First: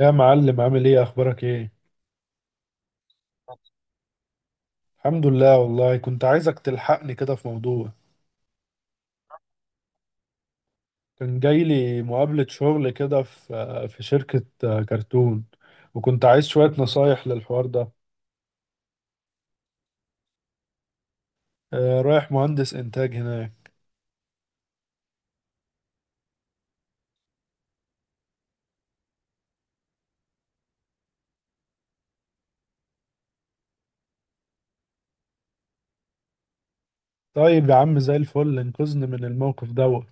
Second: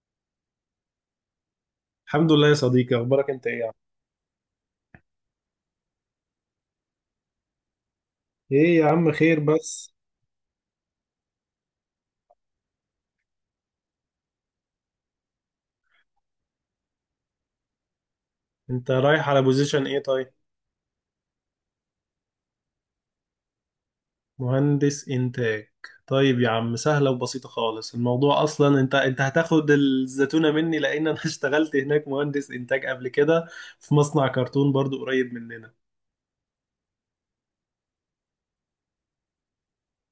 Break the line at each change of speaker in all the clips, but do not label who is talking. يا معلم، عامل ايه؟ اخبارك ايه؟
الحمد لله يا صديقي، اخبارك انت ايه يا عم؟
الحمد لله والله كنت عايزك تلحقني كده في موضوع.
ايه يا عم، خير؟ بس
كان جاي لي مقابلة شغل كده في شركة كرتون، وكنت عايز شوية نصايح للحوار ده.
انت رايح على بوزيشن ايه طيب؟
رايح مهندس انتاج هناك.
مهندس انتاج. طيب يا عم، سهله وبسيطه خالص. الموضوع اصلا انت هتاخد الزتونه مني لان انا اشتغلت هناك مهندس انتاج قبل كده، في مصنع كرتون برضو قريب مننا.
طيب يا عم زي الفل، انقذني من الموقف دوت.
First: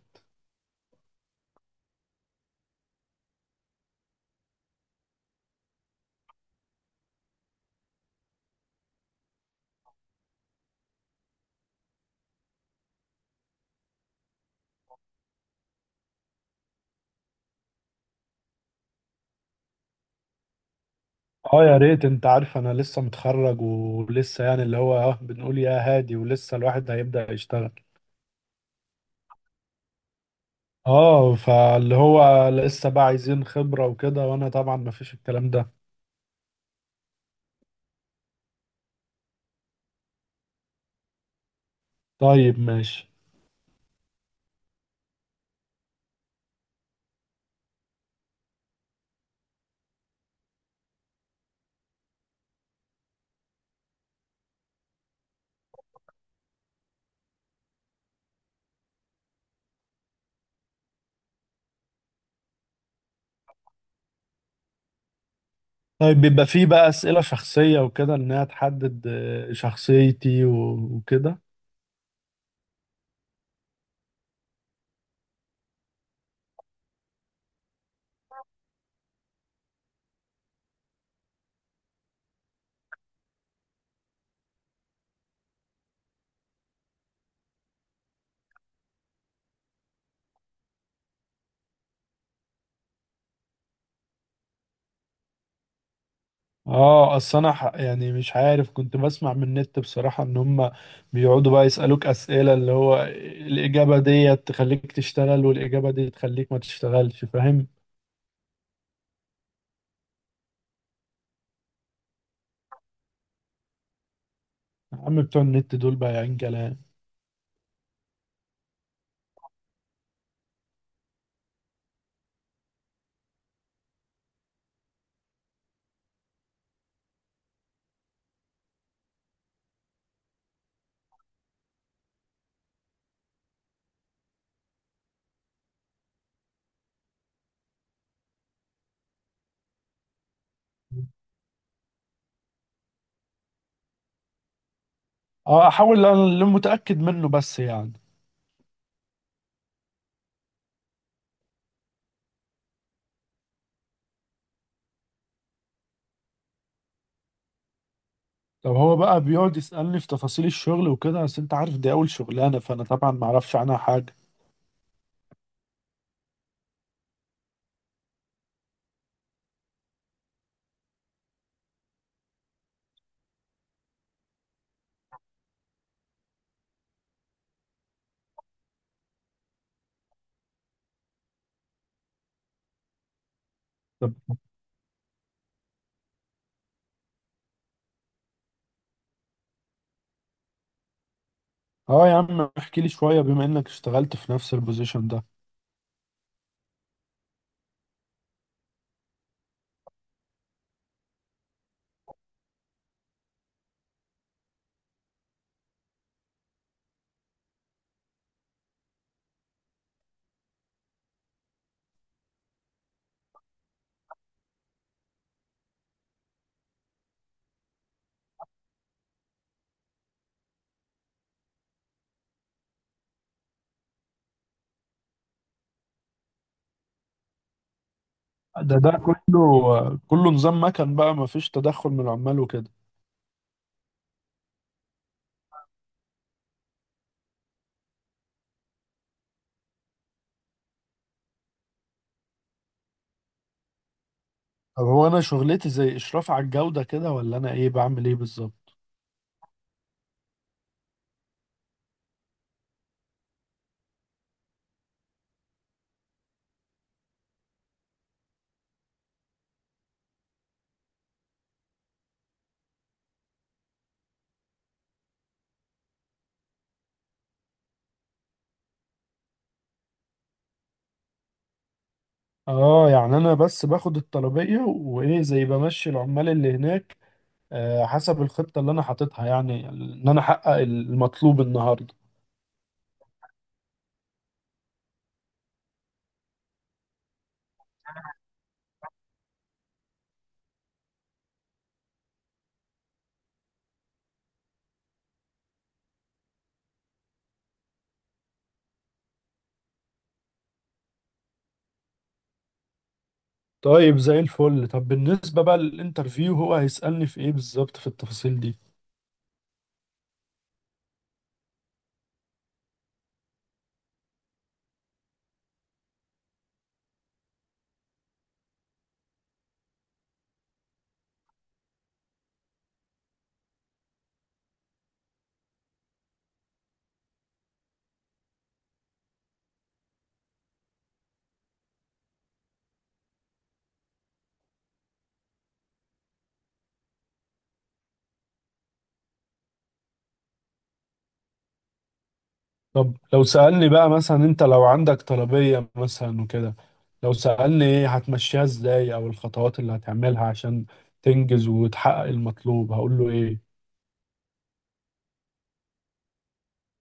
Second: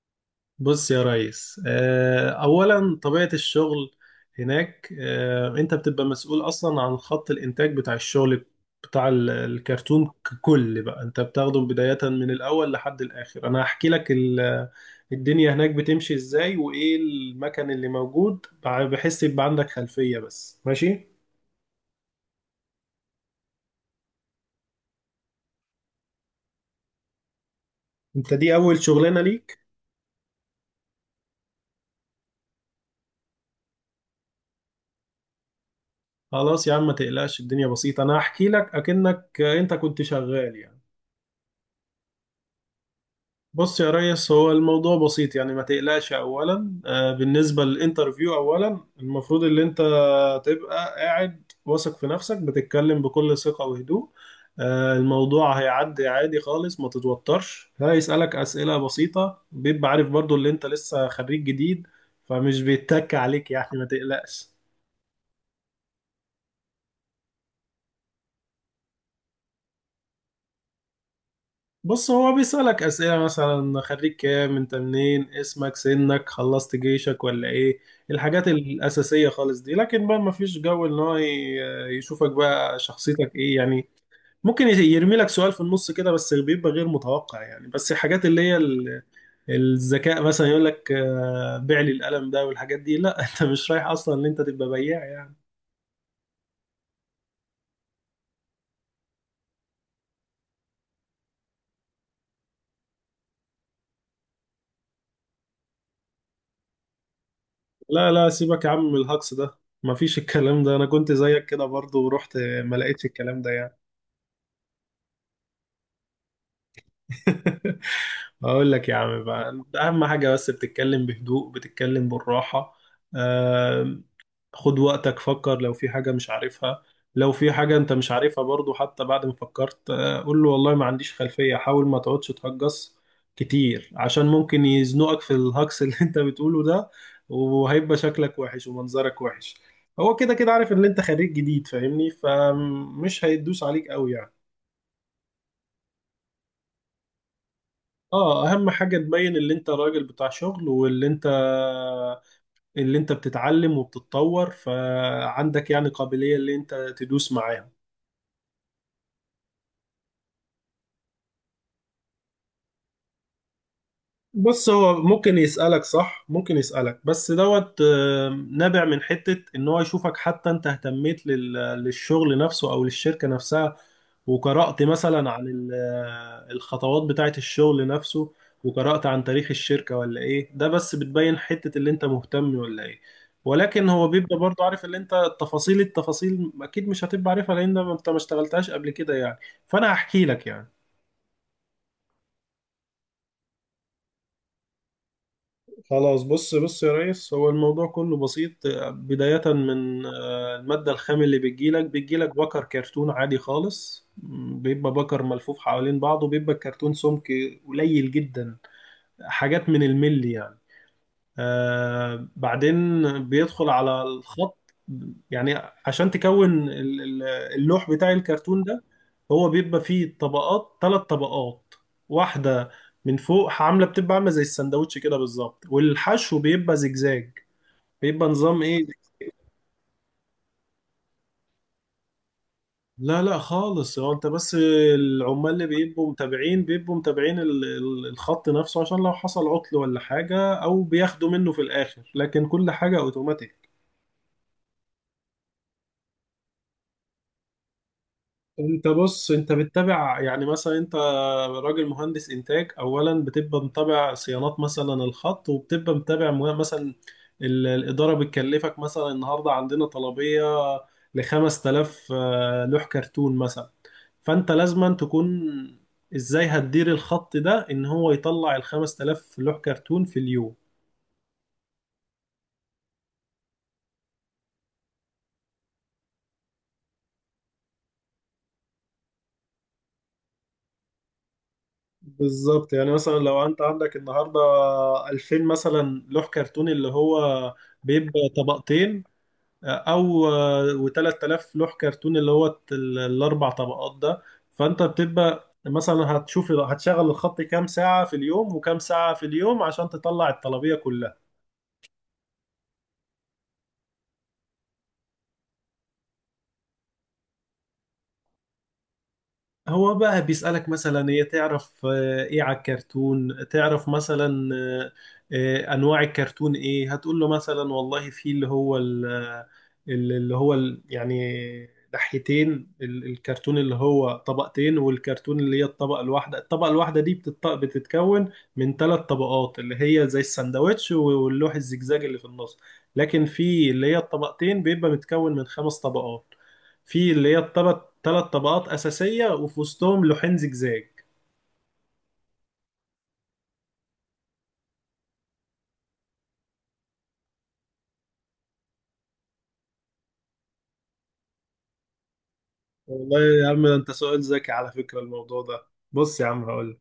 بص يا ريس، أولا طبيعة الشغل هناك، أنت بتبقى مسؤول أصلا عن خط الإنتاج بتاع الشغل، بتاع الكرتون ككل. بقى أنت بتاخده بداية من الأول لحد الآخر. أنا هحكي لك الدنيا هناك بتمشي إزاي وإيه المكان اللي موجود، بحيث يبقى عندك خلفية بس، ماشي؟
اه، يا ريت. انت عارف انا لسه متخرج ولسه، يعني اللي هو اه بنقول يا هادي ولسه الواحد هيبدأ يشتغل.
أنت دي أول شغلانة ليك.
اه، فاللي هو لسه بقى عايزين خبرة وكده، وانا طبعا مفيش الكلام ده.
خلاص يا عم، ما تقلقش، الدنيا بسيطة، أنا هحكي لك أكنك أنت كنت شغال يعني.
طيب ماشي.
بص يا ريس، هو الموضوع بسيط يعني، ما تقلقش. اولا بالنسبه للانترفيو، اولا المفروض ان انت تبقى قاعد واثق في نفسك، بتتكلم بكل ثقه وهدوء. الموضوع هيعدي عادي خالص، ما تتوترش. هيسالك اسئله بسيطه، بيبقى عارف برضو اللي انت لسه خريج جديد، فمش بيتك عليك يعني، ما تقلقش.
طيب بيبقى فيه بقى أسئلة شخصية وكده، إنها تحدد شخصيتي وكده.
بص، هو بيسألك أسئلة مثلا: خريج كام، انت منين، اسمك، سنك، خلصت جيشك ولا ايه، الحاجات الأساسية خالص دي. لكن بقى مفيش جو ان هو يشوفك بقى شخصيتك ايه يعني. ممكن يرمي لك سؤال في النص كده، بس بيبقى غير متوقع يعني. بس الحاجات اللي هي الذكاء، مثلا يقول لك بيع لي القلم ده والحاجات دي، لا انت مش رايح اصلا ان انت تبقى بياع يعني.
اه، اصل انا يعني مش عارف، كنت بسمع من النت بصراحة ان هم بيقعدوا بقى يسألوك أسئلة اللي هو الإجابة دي تخليك تشتغل والإجابة دي تخليك ما تشتغلش، فاهم؟
لا لا، سيبك يا عم من الهجص ده، مفيش الكلام ده. انا كنت زيك كده برضو ورحت ما لقيتش الكلام ده يعني.
يا عم بتوع النت دول بقى عين كلام.
اقول لك يا عم، بقى أنت اهم حاجه بس بتتكلم بهدوء، بتتكلم بالراحه. آم، خد وقتك، فكر. لو في حاجه مش عارفها، لو في حاجه انت مش عارفها برضو حتى بعد ما فكرت، قول له والله ما عنديش خلفيه. حاول ما تقعدش تهجص كتير، عشان ممكن يزنقك في الهجص اللي انت بتقوله ده، وهيبقى شكلك وحش ومنظرك وحش. هو كده كده عارف ان انت خريج جديد فاهمني، فمش هيدوس عليك قوي يعني.
اه، احاول. انا اللي متأكد منه بس يعني.
اه، اهم حاجه تبين اللي انت راجل بتاع شغل، واللي انت اللي انت بتتعلم وبتتطور، فعندك يعني قابليه اللي انت تدوس معاهم.
طب هو بقى بيقعد يسألني في تفاصيل الشغل وكده، بس انت عارف دي اول شغلانة فانا طبعا ما اعرفش عنها حاجة.
بص، هو ممكن يسألك صح، ممكن يسألك، بس دوت نابع من حتة ان هو يشوفك حتى انت اهتميت للشغل نفسه او للشركة نفسها، وقرأت مثلا عن الخطوات بتاعة الشغل نفسه، وقرأت عن تاريخ الشركة ولا ايه. ده بس بتبين حتة اللي انت مهتم ولا ايه. ولكن هو
طب
بيبقى برضه عارف اللي انت، التفاصيل التفاصيل اكيد مش هتبقى عارفها لان انت ما اشتغلتهاش قبل كده يعني، فانا هحكي لك يعني.
اه يا عم احكي لي شوية، بما انك اشتغلت في نفس البوزيشن ده.
خلاص، بص بص يا ريس، هو الموضوع كله بسيط. بداية من المادة الخام اللي بتجيلك بكر كرتون عادي خالص، بيبقى بكر ملفوف حوالين بعضه، بيبقى الكرتون سمك قليل جدا، حاجات من الملي يعني. آه بعدين بيدخل على الخط يعني، عشان تكون اللوح بتاع الكرتون ده، هو بيبقى فيه طبقات، ثلاث طبقات. واحدة من فوق بتبقى عاملة زي السندوتش كده بالظبط، والحشو بيبقى زجزاج، بيبقى نظام
ده
ايه.
ده كله نظام مكن بقى، ما فيش تدخل من العمال وكده؟
لا لا خالص، هو انت بس. العمال اللي بيبقوا متابعين الخط نفسه عشان لو حصل عطل ولا حاجة، او بياخدوا منه في الاخر، لكن كل حاجة اوتوماتيك.
طب هو انا شغلتي زي اشراف على الجودة كده، ولا انا ايه؟ بعمل ايه بالظبط؟
انت بص، انت بتتابع يعني. مثلا انت راجل مهندس انتاج، اولا بتبقى متابع صيانات مثلا الخط، وبتبقى متابع مثلا الاداره بتكلفك مثلا النهارده عندنا طلبيه ل 5000 لوح كرتون مثلا، فانت لازما تكون، ازاي هتدير الخط ده ان هو يطلع ال 5000 لوح كرتون في اليوم.
اه يعني انا بس باخد الطلبية وايه زي بمشي العمال اللي هناك، آه، حسب الخطة اللي انا حاططها، يعني ان انا احقق المطلوب النهاردة.
بالظبط يعني، مثلا لو انت عندك النهارده 2000 مثلا لوح كرتون اللي هو بيبقى طبقتين، او و3000 لوح كرتون اللي هو الاربع طبقات ده، فانت بتبقى مثلا هتشوف هتشغل الخط كام ساعة في اليوم، وكام ساعة في اليوم عشان تطلع الطلبية كلها.
طيب زي الفل. طب بالنسبة بقى للانترفيو، هو هيسألني في ايه بالظبط في التفاصيل دي؟
هو بقى بيسألك مثلا: هي تعرف ايه على الكرتون؟ تعرف مثلا انواع الكرتون ايه؟ هتقول له مثلا والله في اللي هو يعني ناحيتين الكرتون، اللي هو طبقتين، والكرتون اللي هي الطبقة الواحدة. الطبقة الواحدة دي بتتكون من ثلاث طبقات اللي هي زي السندوتش، واللوح الزجزاج اللي في النص. لكن في اللي هي الطبقتين بيبقى متكون من خمس طبقات، في اللي هي الطبق ثلاث طبقات أساسية وفي وسطهم لوحين زجزاج.
طب لو سألني بقى مثلا، انت لو عندك طلبية مثلا وكده، لو سألني ايه هتمشيها ازاي، او الخطوات اللي هتعملها عشان تنجز وتحقق المطلوب، هقول له
والله يا
ايه؟
عم ده انت سؤال ذكي على فكرة الموضوع ده. بص يا عم، هقول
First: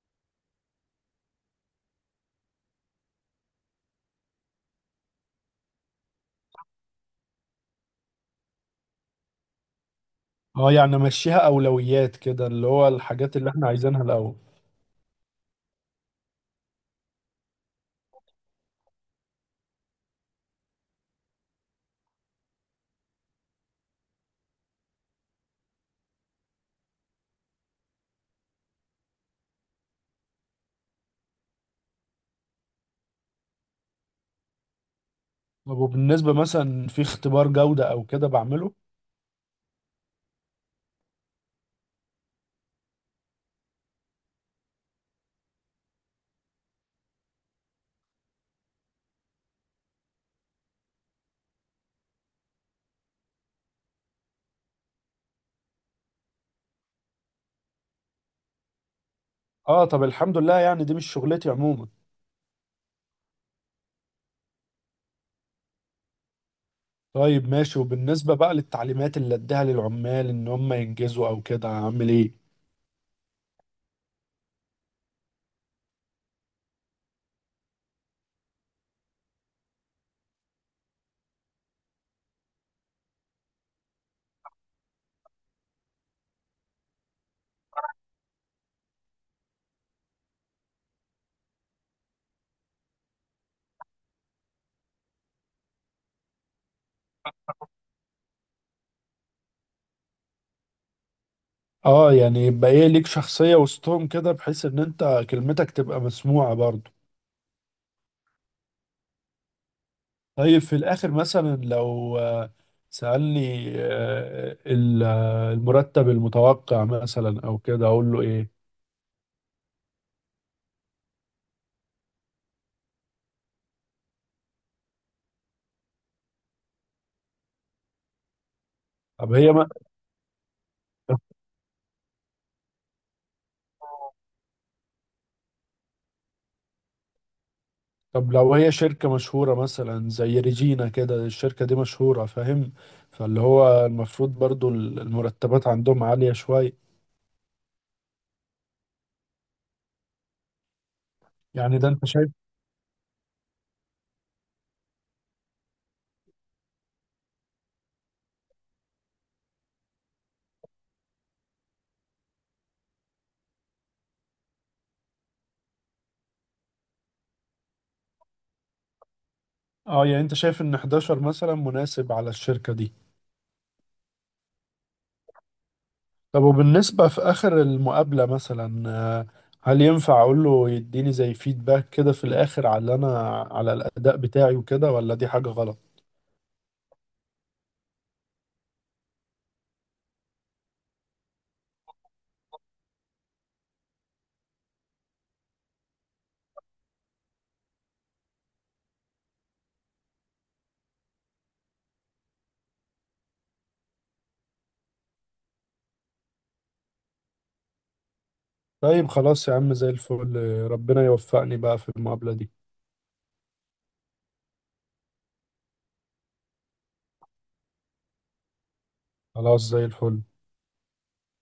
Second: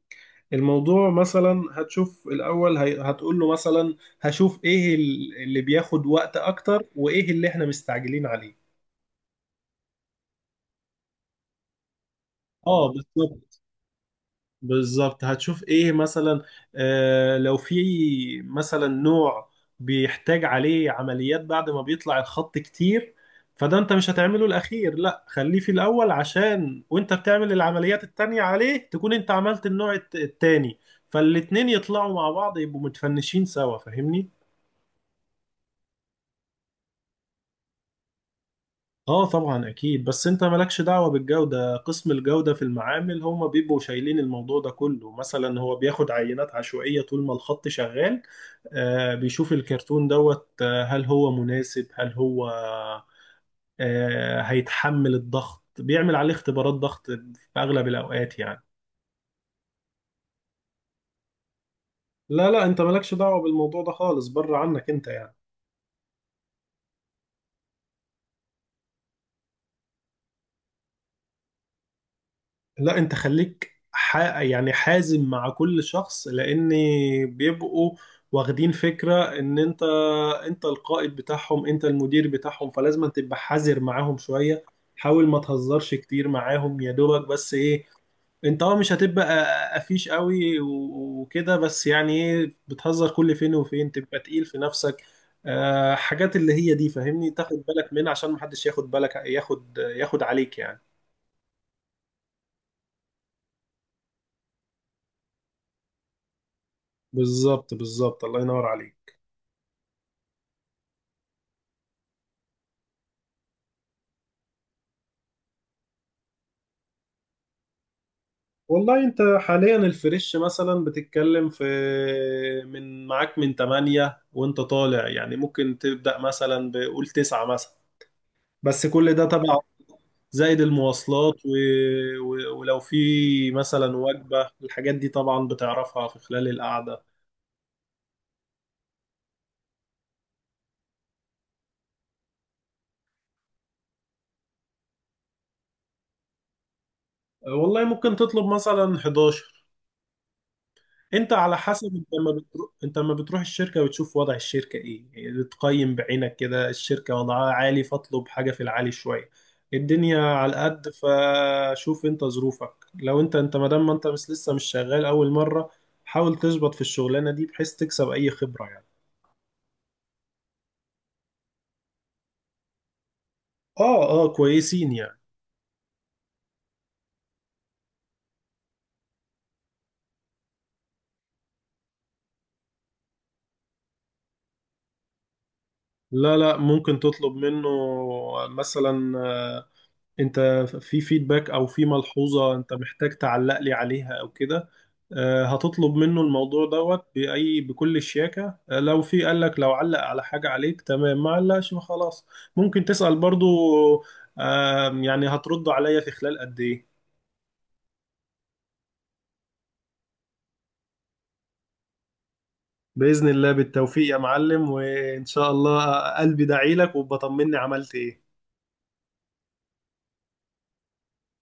الموضوع مثلا. هتشوف الأول هتقول له مثلا، هشوف ايه اللي بياخد وقت أكتر وايه اللي احنا مستعجلين عليه.
اه يعني امشيها اولويات كده، اللي هو
اه
الحاجات اللي
بالظبط،
احنا عايزينها الاول.
بالظبط هتشوف ايه مثلا. آه لو في مثلا نوع بيحتاج عليه عمليات بعد ما بيطلع الخط كتير، فده انت مش هتعمله الاخير، لا خليه في الاول، عشان وانت بتعمل العمليات التانية عليه تكون انت عملت النوع التاني، فالاتنين يطلعوا مع بعض، يبقوا متفنشين سوا فاهمني.
طب وبالنسبة مثلا في اختبار جودة او كده، بعمله؟
اه طبعا اكيد، بس انت مالكش دعوة بالجودة، قسم الجودة في المعامل هم بيبقوا شايلين الموضوع ده كله. مثلا هو بياخد عينات عشوائية طول ما الخط شغال، آه بيشوف الكرتون دوت، آه هل هو مناسب، هل هو آه هيتحمل الضغط، بيعمل عليه اختبارات ضغط في اغلب الاوقات يعني.
اه. طب الحمد لله، يعني دي مش شغلتي عموما.
لا لا، انت مالكش دعوة بالموضوع ده خالص، بره عنك انت يعني.
طيب ماشي. وبالنسبة بقى للتعليمات اللي اديها للعمال ان هم ينجزوا او كده، هعمل ايه؟
لا، انت خليك يعني حازم مع كل شخص، لان بيبقوا واخدين فكرة ان انت، انت القائد بتاعهم انت المدير بتاعهم، فلازم تبقى حذر معاهم شوية. حاول ما تهزرش كتير معاهم، يا دوبك، بس ايه، انت اه مش هتبقى قفيش قوي وكده، بس يعني ايه، بتهزر كل فين وفين، تبقى تقيل في نفسك. آه حاجات اللي هي دي فاهمني، تاخد بالك منها عشان محدش ياخد بالك ياخد عليك يعني.
اه يعني يبقى ايه، ليك شخصية وسطهم كده بحيث ان انت كلمتك تبقى مسموعة برضو.
بالظبط، بالظبط الله ينور عليك.
طيب في الاخر مثلا لو سألني، المرتب المتوقع مثلا او كده، اقول له ايه؟
والله انت حاليا الفريش، مثلا بتتكلم في من، معاك من 8 وانت طالع، يعني ممكن تبدأ مثلا بقول 9 مثلا، بس كل ده
طب هي
تبع،
ما...
زائد المواصلات ولو في مثلا وجبة، الحاجات دي طبعا بتعرفها في خلال القعدة.
طب لو هي شركة مشهورة مثلا زي ريجينا كده، الشركة دي مشهورة فاهم، فاللي هو المفروض برضو المرتبات عندهم عالية شوية.
والله ممكن تطلب مثلا 11، انت على
يعني ده
حسب،
انت
انت
شايف؟
لما بتروح، انت لما بتروح الشركه بتشوف وضع الشركه ايه يعني، بتقيم بعينك كده، الشركه وضعها عالي فاطلب حاجه في العالي شويه. الدنيا على قد، فشوف انت ظروفك. لو انت، انت ما دام ما انت مش لسه مش شغال اول مره، حاول تظبط في الشغلانه دي بحيث تكسب اي خبره يعني.
اه يعني انت شايف ان 11 مثلا مناسب على الشركة دي؟
اه اه كويسين يعني.
طب وبالنسبة في آخر المقابلة مثلا، هل ينفع أقول له يديني زي فيدباك كده في الآخر على أنا، على الأداء بتاعي وكده، ولا دي حاجة غلط؟
لا لا، ممكن تطلب منه مثلا، انت في فيدباك او في ملحوظة انت محتاج تعلق لي عليها او كده. هتطلب منه الموضوع دوت بأي بكل الشياكة. لو في قال لك، لو علق على حاجة عليك تمام، ما علقش خلاص، ممكن تسأل برضو يعني هترد عليا في خلال قد ايه.
طيب خلاص يا عم زي الفل، ربنا يوفقني بقى في المقابلة دي.
بإذن الله، بالتوفيق يا معلم، وإن شاء الله قلبي دعيلك وبطمني عملت ايه.
خلاص زي الفل.